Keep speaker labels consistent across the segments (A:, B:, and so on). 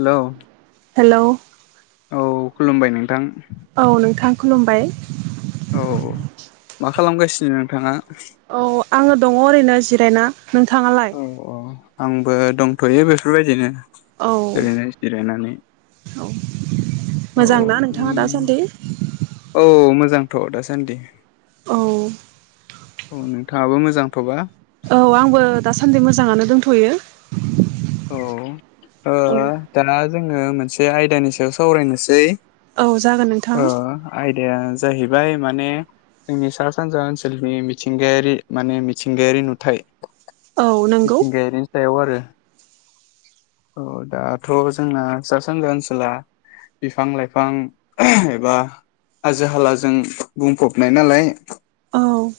A: हेल'।
B: Hello.
A: औ खुलुमबाय नोंथां।
B: औ नोंथां खुलुमबाय।
A: औ मा खालामगासिनो नोंथाङा?
B: औ आङो दङ ओरैनो जिरायना। नोंथाङालाय
A: औ औ आंबो दंथ'यो बेफोरबायदिनो
B: औ
A: ओरैनो जिरायनानै
B: औ
A: औ
B: मोजांना नोंथाङा दासान्दि?
A: औ मोजांथ' दासान्दि।
B: औ।
A: अह नोंथाङाबो मोजांथ'बा?
B: औ आंबो दासान्दि मोजाङानो दों थ'यो।
A: औ ओ दाना जों ओ मोनसे आयदानि सायाव सावरायनोसै।
B: औ जागोन नोंथां
A: अह आयदाया जाहैब बाय माने जोंनि सा सानजा ओनसोलनि मिथिंगायारि माने मिथिंगायारि नुथाय
B: औ नंगौ
A: मिथिंगायारिनि सायाव आरो। अह दाथ' जोंना सा सानजा ओनसोला बिफां लाइफां एबा हाजो हालाजों बुंफबनाय नालाय
B: औ।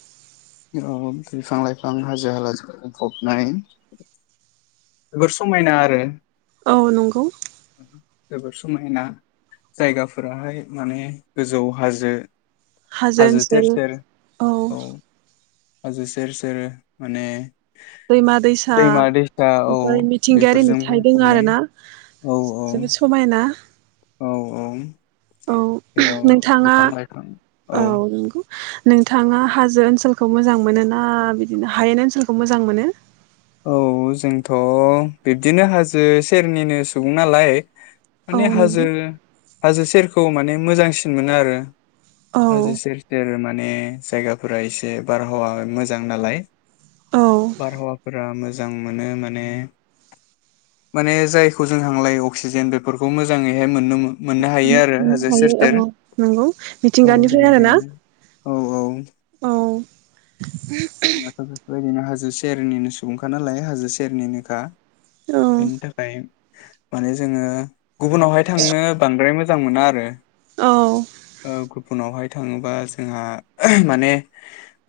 A: ओ बिफां लाइफां हाजो हालाजो बुंफबनाय। जोबोर समायना आरो।
B: औ नंगौ।
A: जोबोर समायना जायगाफोराहाय माने गोजौ हाजो
B: हाजो
A: सेर
B: ओनसोल
A: सेर
B: औ।
A: हाजो सेर सेर माने
B: दैमा दैसा
A: दैमा दैसा औ
B: बेफोर मिथिंगायारि
A: बेफोरजों
B: नुथायदों
A: बुंफबनाय
B: आरोना,
A: औ औ
B: जोबोद समायना।
A: औ
B: औ नोंथाङा
A: औ। औ।
B: नोंथाङा हाजो ओनसोलखौ मोजां मोनोना बिदिनो हायेन ओनसोलखौ मोजां मोनो?
A: औ जोंथ' बिब्दिनो हाजो सेरनिनो सुबुं नालाय
B: औ
A: माने हाजो
B: नंगौ
A: हाजो सेर औ माने मोजांसिन मोनो आरो।
B: औ
A: हाजो सेर सेर माइ ने जायगाफोरा एसे बारहावा मोजां नालाय।
B: औ
A: बारहावा जों मोनो माने माने जायखौ जों हां लायो अक्सिजेन बेफोरखौ मोजाङैहाय मोननो मो
B: मोननो हायो औ नंगौ
A: औ
B: मिथिंगानिफ्राय आरो ना।
A: बेनिखायनो औ
B: औ। [inaudible]
A: जोंहाथ बेफोर बादिनो हाजो सेरनिनो सुबुंखा नालाय हाजो सेरनिनोखा
B: औ
A: बिनि थाखाय माने जोङो गुबुनावहाय थांनो बांद्राय मोजां मोना आरो।
B: औ
A: बुनावहाय थाङोबा जोंहा माने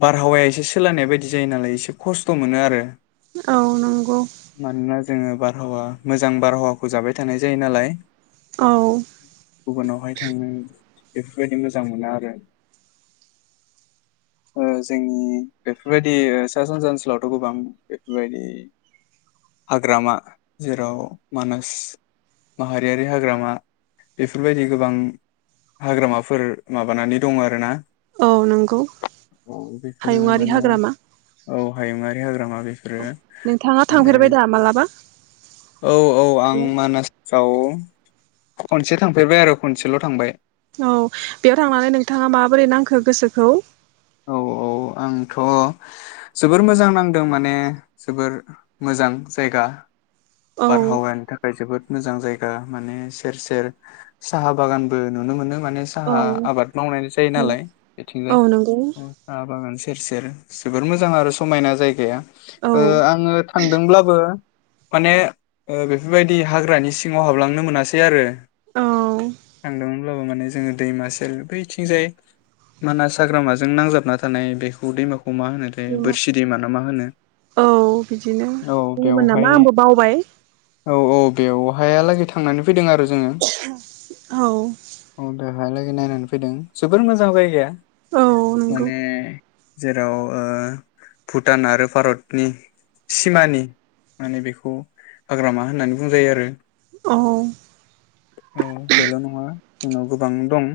A: बारहावाया एसे सोलायनाय बायदि जायो नालाय एसे खस्थ' मोनो आरो
B: औ नंगौ
A: मानोना जोङो बारहावा मोजां बारहावाखौ जाबाय थानाय जायो नालाय।
B: औ
A: गुबुनावहाय थांनो बेफोरबायदि मोजां मोनो आरो ओ जोंनि बेफोरबायदि सा सानजा ओनसोलावथ' गोबां बेफोरबायदि हाग्रामा जेराव मानास माहारियारि हाग्रामा बेफोरबायदि गोबां हाग्रामाफोर माबानानै दङ आरो ना
B: औ नंगौ
A: बेफोरो
B: हायुंआ
A: माने औ हायुआारि हाग्रामा बेफोरो
B: नोंथाङा
A: माने
B: थांफेरबाय दा मालाबा
A: औ औ आं मानासाव खनसे थांफेरबाय आरो खनसेल' थांबाय।
B: औ बेयाव थांनानै नोंथाङा माबोरै नांखो गोसोखौ?
A: औ औ आंथ' जोबोर मोजां नांदों माने जोबोर मोजां जायगा।
B: औ
A: बारहावानि थाखाय जोबोद मोजां जाय गा माने सेर सेर साहा बागानबो नुनो मोनदों माने
B: औ
A: साहा आबाद मावनाय जायो नालाय
B: औ
A: बेथिंजाय
B: नंगौ
A: साहा बागान सेर सेर जोबोर मोजां आरो समायना जायगाया।
B: औ
A: ओ आङो थांदोंब्लाबो माने ओ बेफोरबायदि हाग्रानि सिङाव हाबलांनो मोनासै आरो
B: औ
A: थांदोंमो अब्लाबो माने जोङो दैमा सेर बैथिंजाय मानास हाग्रामाजों नांजाबना थानाय बेखौ दैमा मा होनोथाय बोरसि ना मा होनो?
B: औ बिदिनो
A: औ
B: बुङोमोन
A: बेवहाय
B: नामा आंबो बावबाय
A: औ औ बेवहायालागै थांनानै फैदों आरो जोङो
B: औ
A: बेहालागै नायनानै फैदों जोबोर मोजां जायगाया
B: औ नंगौ
A: माने जेराव ओ भुटान आरो भारतनि सिमानि माने बेखौ हाग्रामा होननानै बुंजायो आरो
B: औ
A: औ बेल' नङा जोंनाव गोबां दं।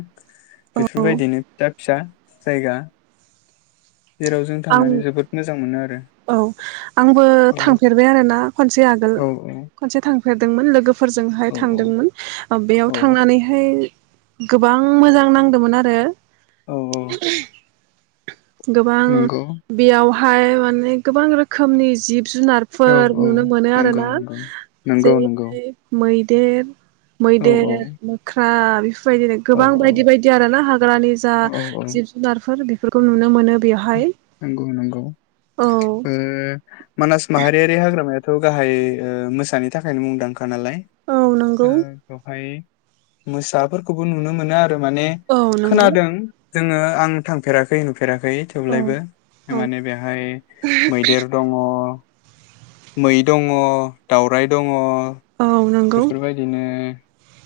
B: औ
A: बेफोरबायदिनो फिसा फिसा जायगा जेराव जों
B: आं
A: थांनानै जोबोद मोजां मोनो आरो
B: औ आंबो
A: औ
B: थांफेरबाय आरोना खनसे आगो गोल
A: औ
B: खनसे थांफेरदोंमोन लोगो फोरजोंहाय
A: औ
B: थांदोंमोन बेयाव
A: औ
B: थांनानैहाय गोबां मोजां नांदोंमोन आरो [inaudible]
A: औ औ
B: गोबां
A: नंगौ
B: बेयाव हाय माने गोबां रोखोमनि जिब
A: औ
B: जुनारफोर
A: औ
B: नुनो मोनो आरो
A: नंगौ
B: ना
A: नंगौ नंगौ नंगौ
B: जेरैहाय मै देब
A: औ औ
B: मैदेर मोख्रा [unintelligible] दिनो
A: औ
B: गोबां बायदि बायदि आरो ना हाग्रानि जा
A: औ औ
B: जिब जुनारफोर बेफोर खौ नुनो मोनो
A: नोंगौ नोंगौ
B: औ
A: ओ मानास माहारियारि हाग्रामाया थ' गाहाय ओ मोसानि थाखायनो मुंदांखा नालाय
B: औ
A: ओ
B: नंगौ
A: बेवहाय मोसाफोरखौबो नुनो मोनो आरो माने
B: औ नंगौ
A: खोनादों जोङो आं थांफेराखै नुफेराखै। ब [unintelligible]
B: औ
A: लायबो
B: औ
A: माने बेहाय मैदेर दङ मै दङ दावराइ दङ
B: औ नों
A: बेफोरबायदिनो ओ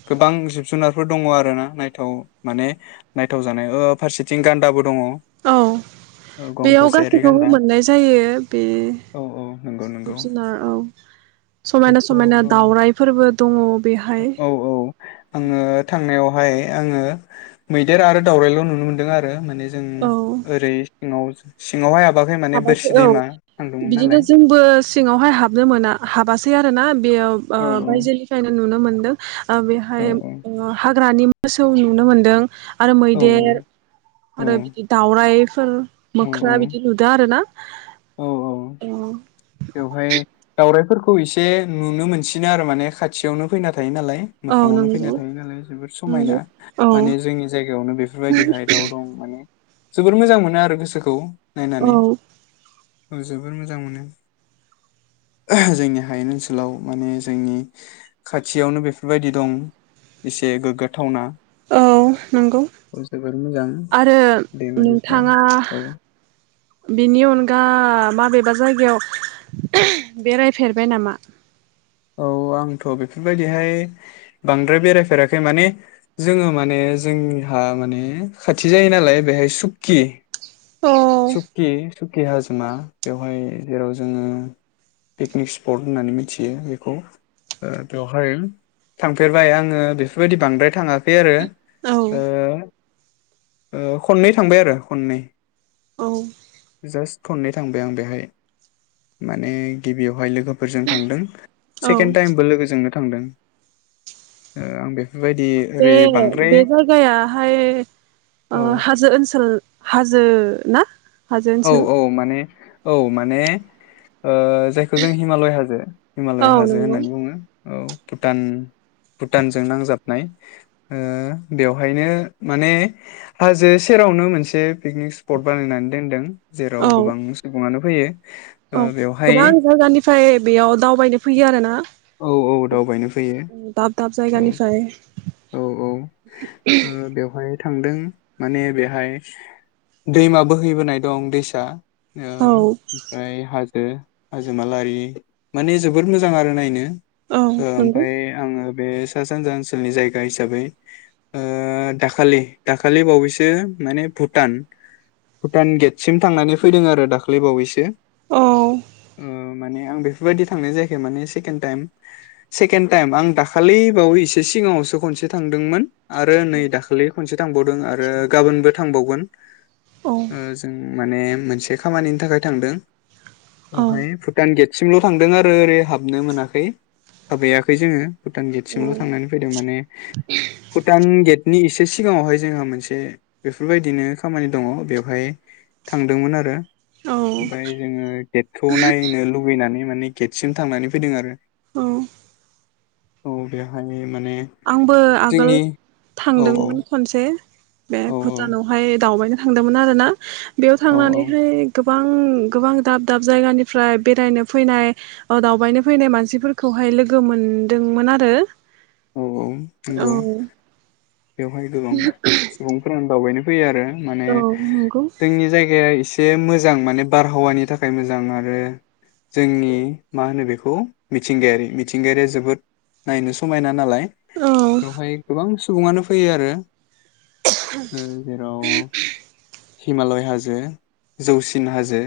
A: गोबां जिब जुनारफोर दङ आरोना नायथाव माने नायथाव जानाय ओ फारसेथिं गान्दा
B: औ बेयाव
A: थसेयारि
B: गासैखौबो
A: गान्दा
B: मोननाय जायो बे
A: औ औ नंगौ नंगौ
B: जिब जुनार औ समायना
A: बेखौ
B: समायना दाउरायइफोरबो दङ बेहाय
A: औ आङो थांनायावहाय आङो मैदेर आरो दावउरायाइल' नुनो मोनदों आरो माने जों
B: औ
A: ओरै सिाव सिङावहाय हाबाखै माने
B: हाबासो
A: बोरसि
B: औ
A: दैमा थांदोंमोन
B: बिदिनो
A: नालाय
B: जोंबो सिङावहाय हाबनो मोना हाबासो आरो ना। बेयाव ओ
A: औ
B: बायजोनिफ्रायनो नुनो मोनो। [inaudible] आ
A: औ
B: बेहाय हाग्रानि मोसौ नुनो मोनदों। आरो
A: औ
B: मैदेर
A: औ
B: आरो बिदि दावराइ ओ।
A: औ
B: मोख्रा बिदि
A: औ
B: नुदों। आरो ना?
A: औ औ। बेवहाय दावरायइफोरखौ खौ इसे नुनो मोनसिनो आरो माने खाथियावनो फैना थायो नालाय।
B: औ
A: मोखाङावनो फैना
B: नंगौ
A: थायो नालाय जोबोद समायना
B: नंगौ औ
A: माने जोंनि जायगायावनो बेफोरबायदिहाय दाउ दं माने जोबोर मोजां मोनो आरो गोसोखौ।
B: औ
A: नायनानै। औ जोबोर मोजां मोनो। जोंनि हायेन ओनसोलाव माने जोंनि खाथियावनो बेफोर बायदि दं एसे गोग्गाथावना।
B: औ नंगौ
A: औ जोबोर मोजां
B: आरो
A: दैमा दैसा
B: नोंथाङा
A: औ
B: बिनि अनगा माबेबा जायगायाव बेरायफेरबाय नामा?
A: औ आंथ' बेफोर बायदिहाय बांद्राय बेरायफेराखै माने जोङो माने जोंनिहा माने खाथि जायो नालाय बेहाय सुक्कि।
B: औ
A: सखि सखि। केे हाजोमा बेवहाय जेराव जोङो पिकनिक स्पट होननानै मिथियो बेखौ बेवहाय थांफेरबाय आङो बेफोर बायदि बांद्राय थाङाखै आरो।
B: औ
A: ओं। ओ खननै थांबाय आरो खननै।
B: औ।
A: जास्ट खननै थांबाय आं बेहाय माने गिबियावहाय लोगोफोरजों थांदों।
B: औ
A: सेकेणड टाइमबो लोगो जोंनो। थांदों आं बे
B: बे बे जायगायाहाय
A: औ
B: हाजो ओनसोल हाजो ना। हाजो
A: औ
B: ओनसोल
A: औ माने औ। माने। ओ जायखौ जों हिमालय हाजो हिमालय
B: औ
A: हाजो
B: नंगौ
A: होननानै बुङो। औ भुटान भुटानजों नांजाबनाय ओ बेवहायनो माने हाजो सेरावनो मोनसे पिकनिक स्पट बानायनानै दोनदों।
B: औ
A: जेराव गोबां सुबङानो फैयो
B: औ
A: ओ बेवहाय
B: गोबां जायगानिफ्राय बेयाव दावबायनो फैयो आरोना
A: औ औ दावबायनो फैयो
B: दाब दाब
A: औ
B: जायगानिफ्राय।
A: औ औ
B: [inaudible]
A: ओ बेवहाय थांदों माने बेहाय दैमा बोहैबोनाय दं दैसा ओ
B: औ
A: ओमफ्राय हाज ओ हाजोमा लारि माने जोबोर मोजां आरो नायनो।
B: औ नंगौ
A: ओमफ्राय आङो। बे सा सानजा ओनसोलनि जाय गा हिसाबै दाखालि दाखालि बावैसो माने भुटान भुटान गेटसिम थांनानै फैदों आरो दाखालि बावैसो
B: औ
A: अ माने आं बेफोर बायदि थांनाय जायाखै माने सेकेण टाइम सेकेण टाइम आं दाखालि बावै एसे सिगाङावसो खनसे थांदोंमोन। आरो नै दाख्लिय खनसे। थांबावदों आरो गाबोनबो थांबावगोन
B: औ
A: ओ जोंङो माने मोनसे खामानिनि थाखाय थांदों
B: औ
A: अहाय भुतान गेट सिमल थांदों आरो ओरै हाबनो मोनाखै हाबहैयाखै जोङो भुटान गेट सिमल थांनानै फैदों माने भुटान गेटनि एसे सिगाङावहाय जोंहा मोनसे बेफोरबायदिनो खामानि दङ बेवहाय थांदोंमोन आरो
B: औ
A: आमफ्राय जोङो गेटखौ नायनो लुुबैनानै माने गेटसिम थांनानै फैदों आरो
B: औ
A: औ बेवहाय माने
B: आंबो आगोल
A: जोंनि औ औ
B: थांदोंमोन खनसे बे
A: औ
B: भुटानावहाय दावबायनो थांदोंमोन आरोना बेयाव
A: औ
B: थांनानैहाय गोब गोबां गोबां दाब दाब जायगानिफ्राय बेरायनो फैनाय दावबायनो फैनाय मानसिफोरखौहाय लोगो मोनदोंमोन आरो
A: औ औ
B: औ
A: नंगौ बेवहाय गोबां सुबुंफोरानो दावबायनो फैयो आरो माने
B: औ नंगौ
A: जोंनि जायगाया एसे एसे मोजां माने बारहावानि थाखाय मोजां आरो जोंनि मा होनो बेखौ मिथिंगायारि मिथिंगायारिया जोबोद नायनो समायना नालाय
B: औ
A: बेवहाय गोबां सुबुङानो फैयो आरो। ओ जेराव हिमालय हाजो जौसिन हाजो।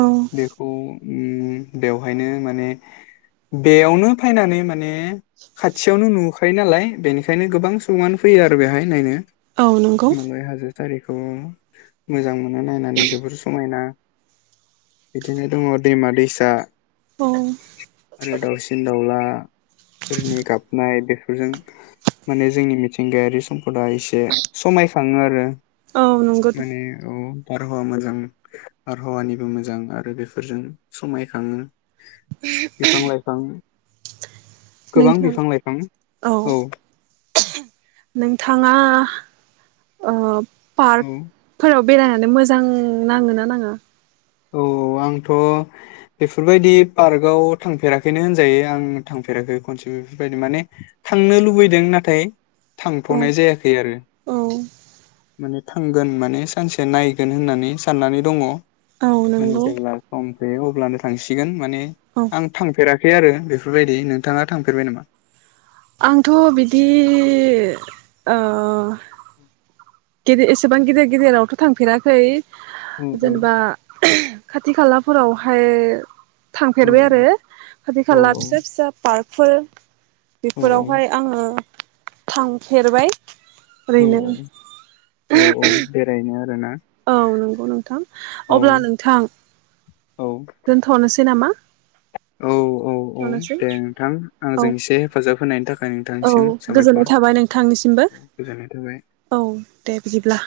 B: औ
A: बेखौ ओम बेवहायनो माने बेयावनो फैनानै माने खाथियावनो नुखायो। फैयो नालाय बेनिखायनो गोबां बुंआनो फैयो आरो बेहाय नायनो।
B: औ नंगौ
A: मङाय हाजो टारिखौ मोजां मोनो। थांनो नायनानै जोबोर समायना। बिदिनो दङ दैमा दैसा।
B: औ
A: आरो दाउसिन दाउला फोरनि गाबनाय बे फोरजों माने जोंनि मिथिंगायारि सम बा एसे समायखाङो आरो
B: औ नंगौ
A: माने औ। बारहावा मोजां बारहावानिबो मोजां आरो बेफोरजों समायखाङो। बिफां लाइफां गोबां
B: नोंथां
A: बिफां लाइफां औ।
B: नोंथाङा ओ
A: औ
B: पार्कफोराव बेरायनानै मोजां नाङो ना नाङा?
A: औ औ आंथ' बेफोरबायदि पार्कआव थांफेराखैनो होनजायो आं थांफेराखै खनसे बेफोरबायदि माने थांनो लुबैदों नाथाय
B: औ
A: थांथ'नाय जायाखै आरो
B: औ
A: माने थांगोन माने सानसे नायगोन होननानै साननानै दङ।
B: औ
A: माने
B: नंगौ
A: जेब्ला सम बे अब्लानो थांसिगोन माने
B: औ
A: आं थांफेरा। खै आरो बेफोरबायदि नोंथाङा थांफेरबाय नामा?
B: आंथ' बिदि ओ गिदि एसेबां गिदिर गिदिरावथ' थांफेराखै।
A: औ औ
B: जेनेबा खाथि खाला फोरावहाय
A: औ
B: थांफेरबाय आरो खाथि
A: औ
B: खाला फिसा फिसा पार्क [unintelligible]
A: औ
B: बेफोरावहाय
A: औ
B: आङो थांफेरबाय
A: औ
B: ओरैनो
A: औ औ औ बेराय [unintelligible]
B: औ नोंगौ नोंथां
A: औ
B: अब्ला नोंथां
A: औ
B: दोनथ'नोसै नामा?
A: औ औ औ
B: थनोसै
A: दे नोंथां
B: औ
A: आंजों एसे हेफाजाब होनायनि थाखाय
B: औ
A: नोंथांनिसिम साबायखर
B: गोजोननाय थाबाय नोंथांनिसिमबो
A: गोजोननाय थाबाय
B: औ दे बिदिब्ला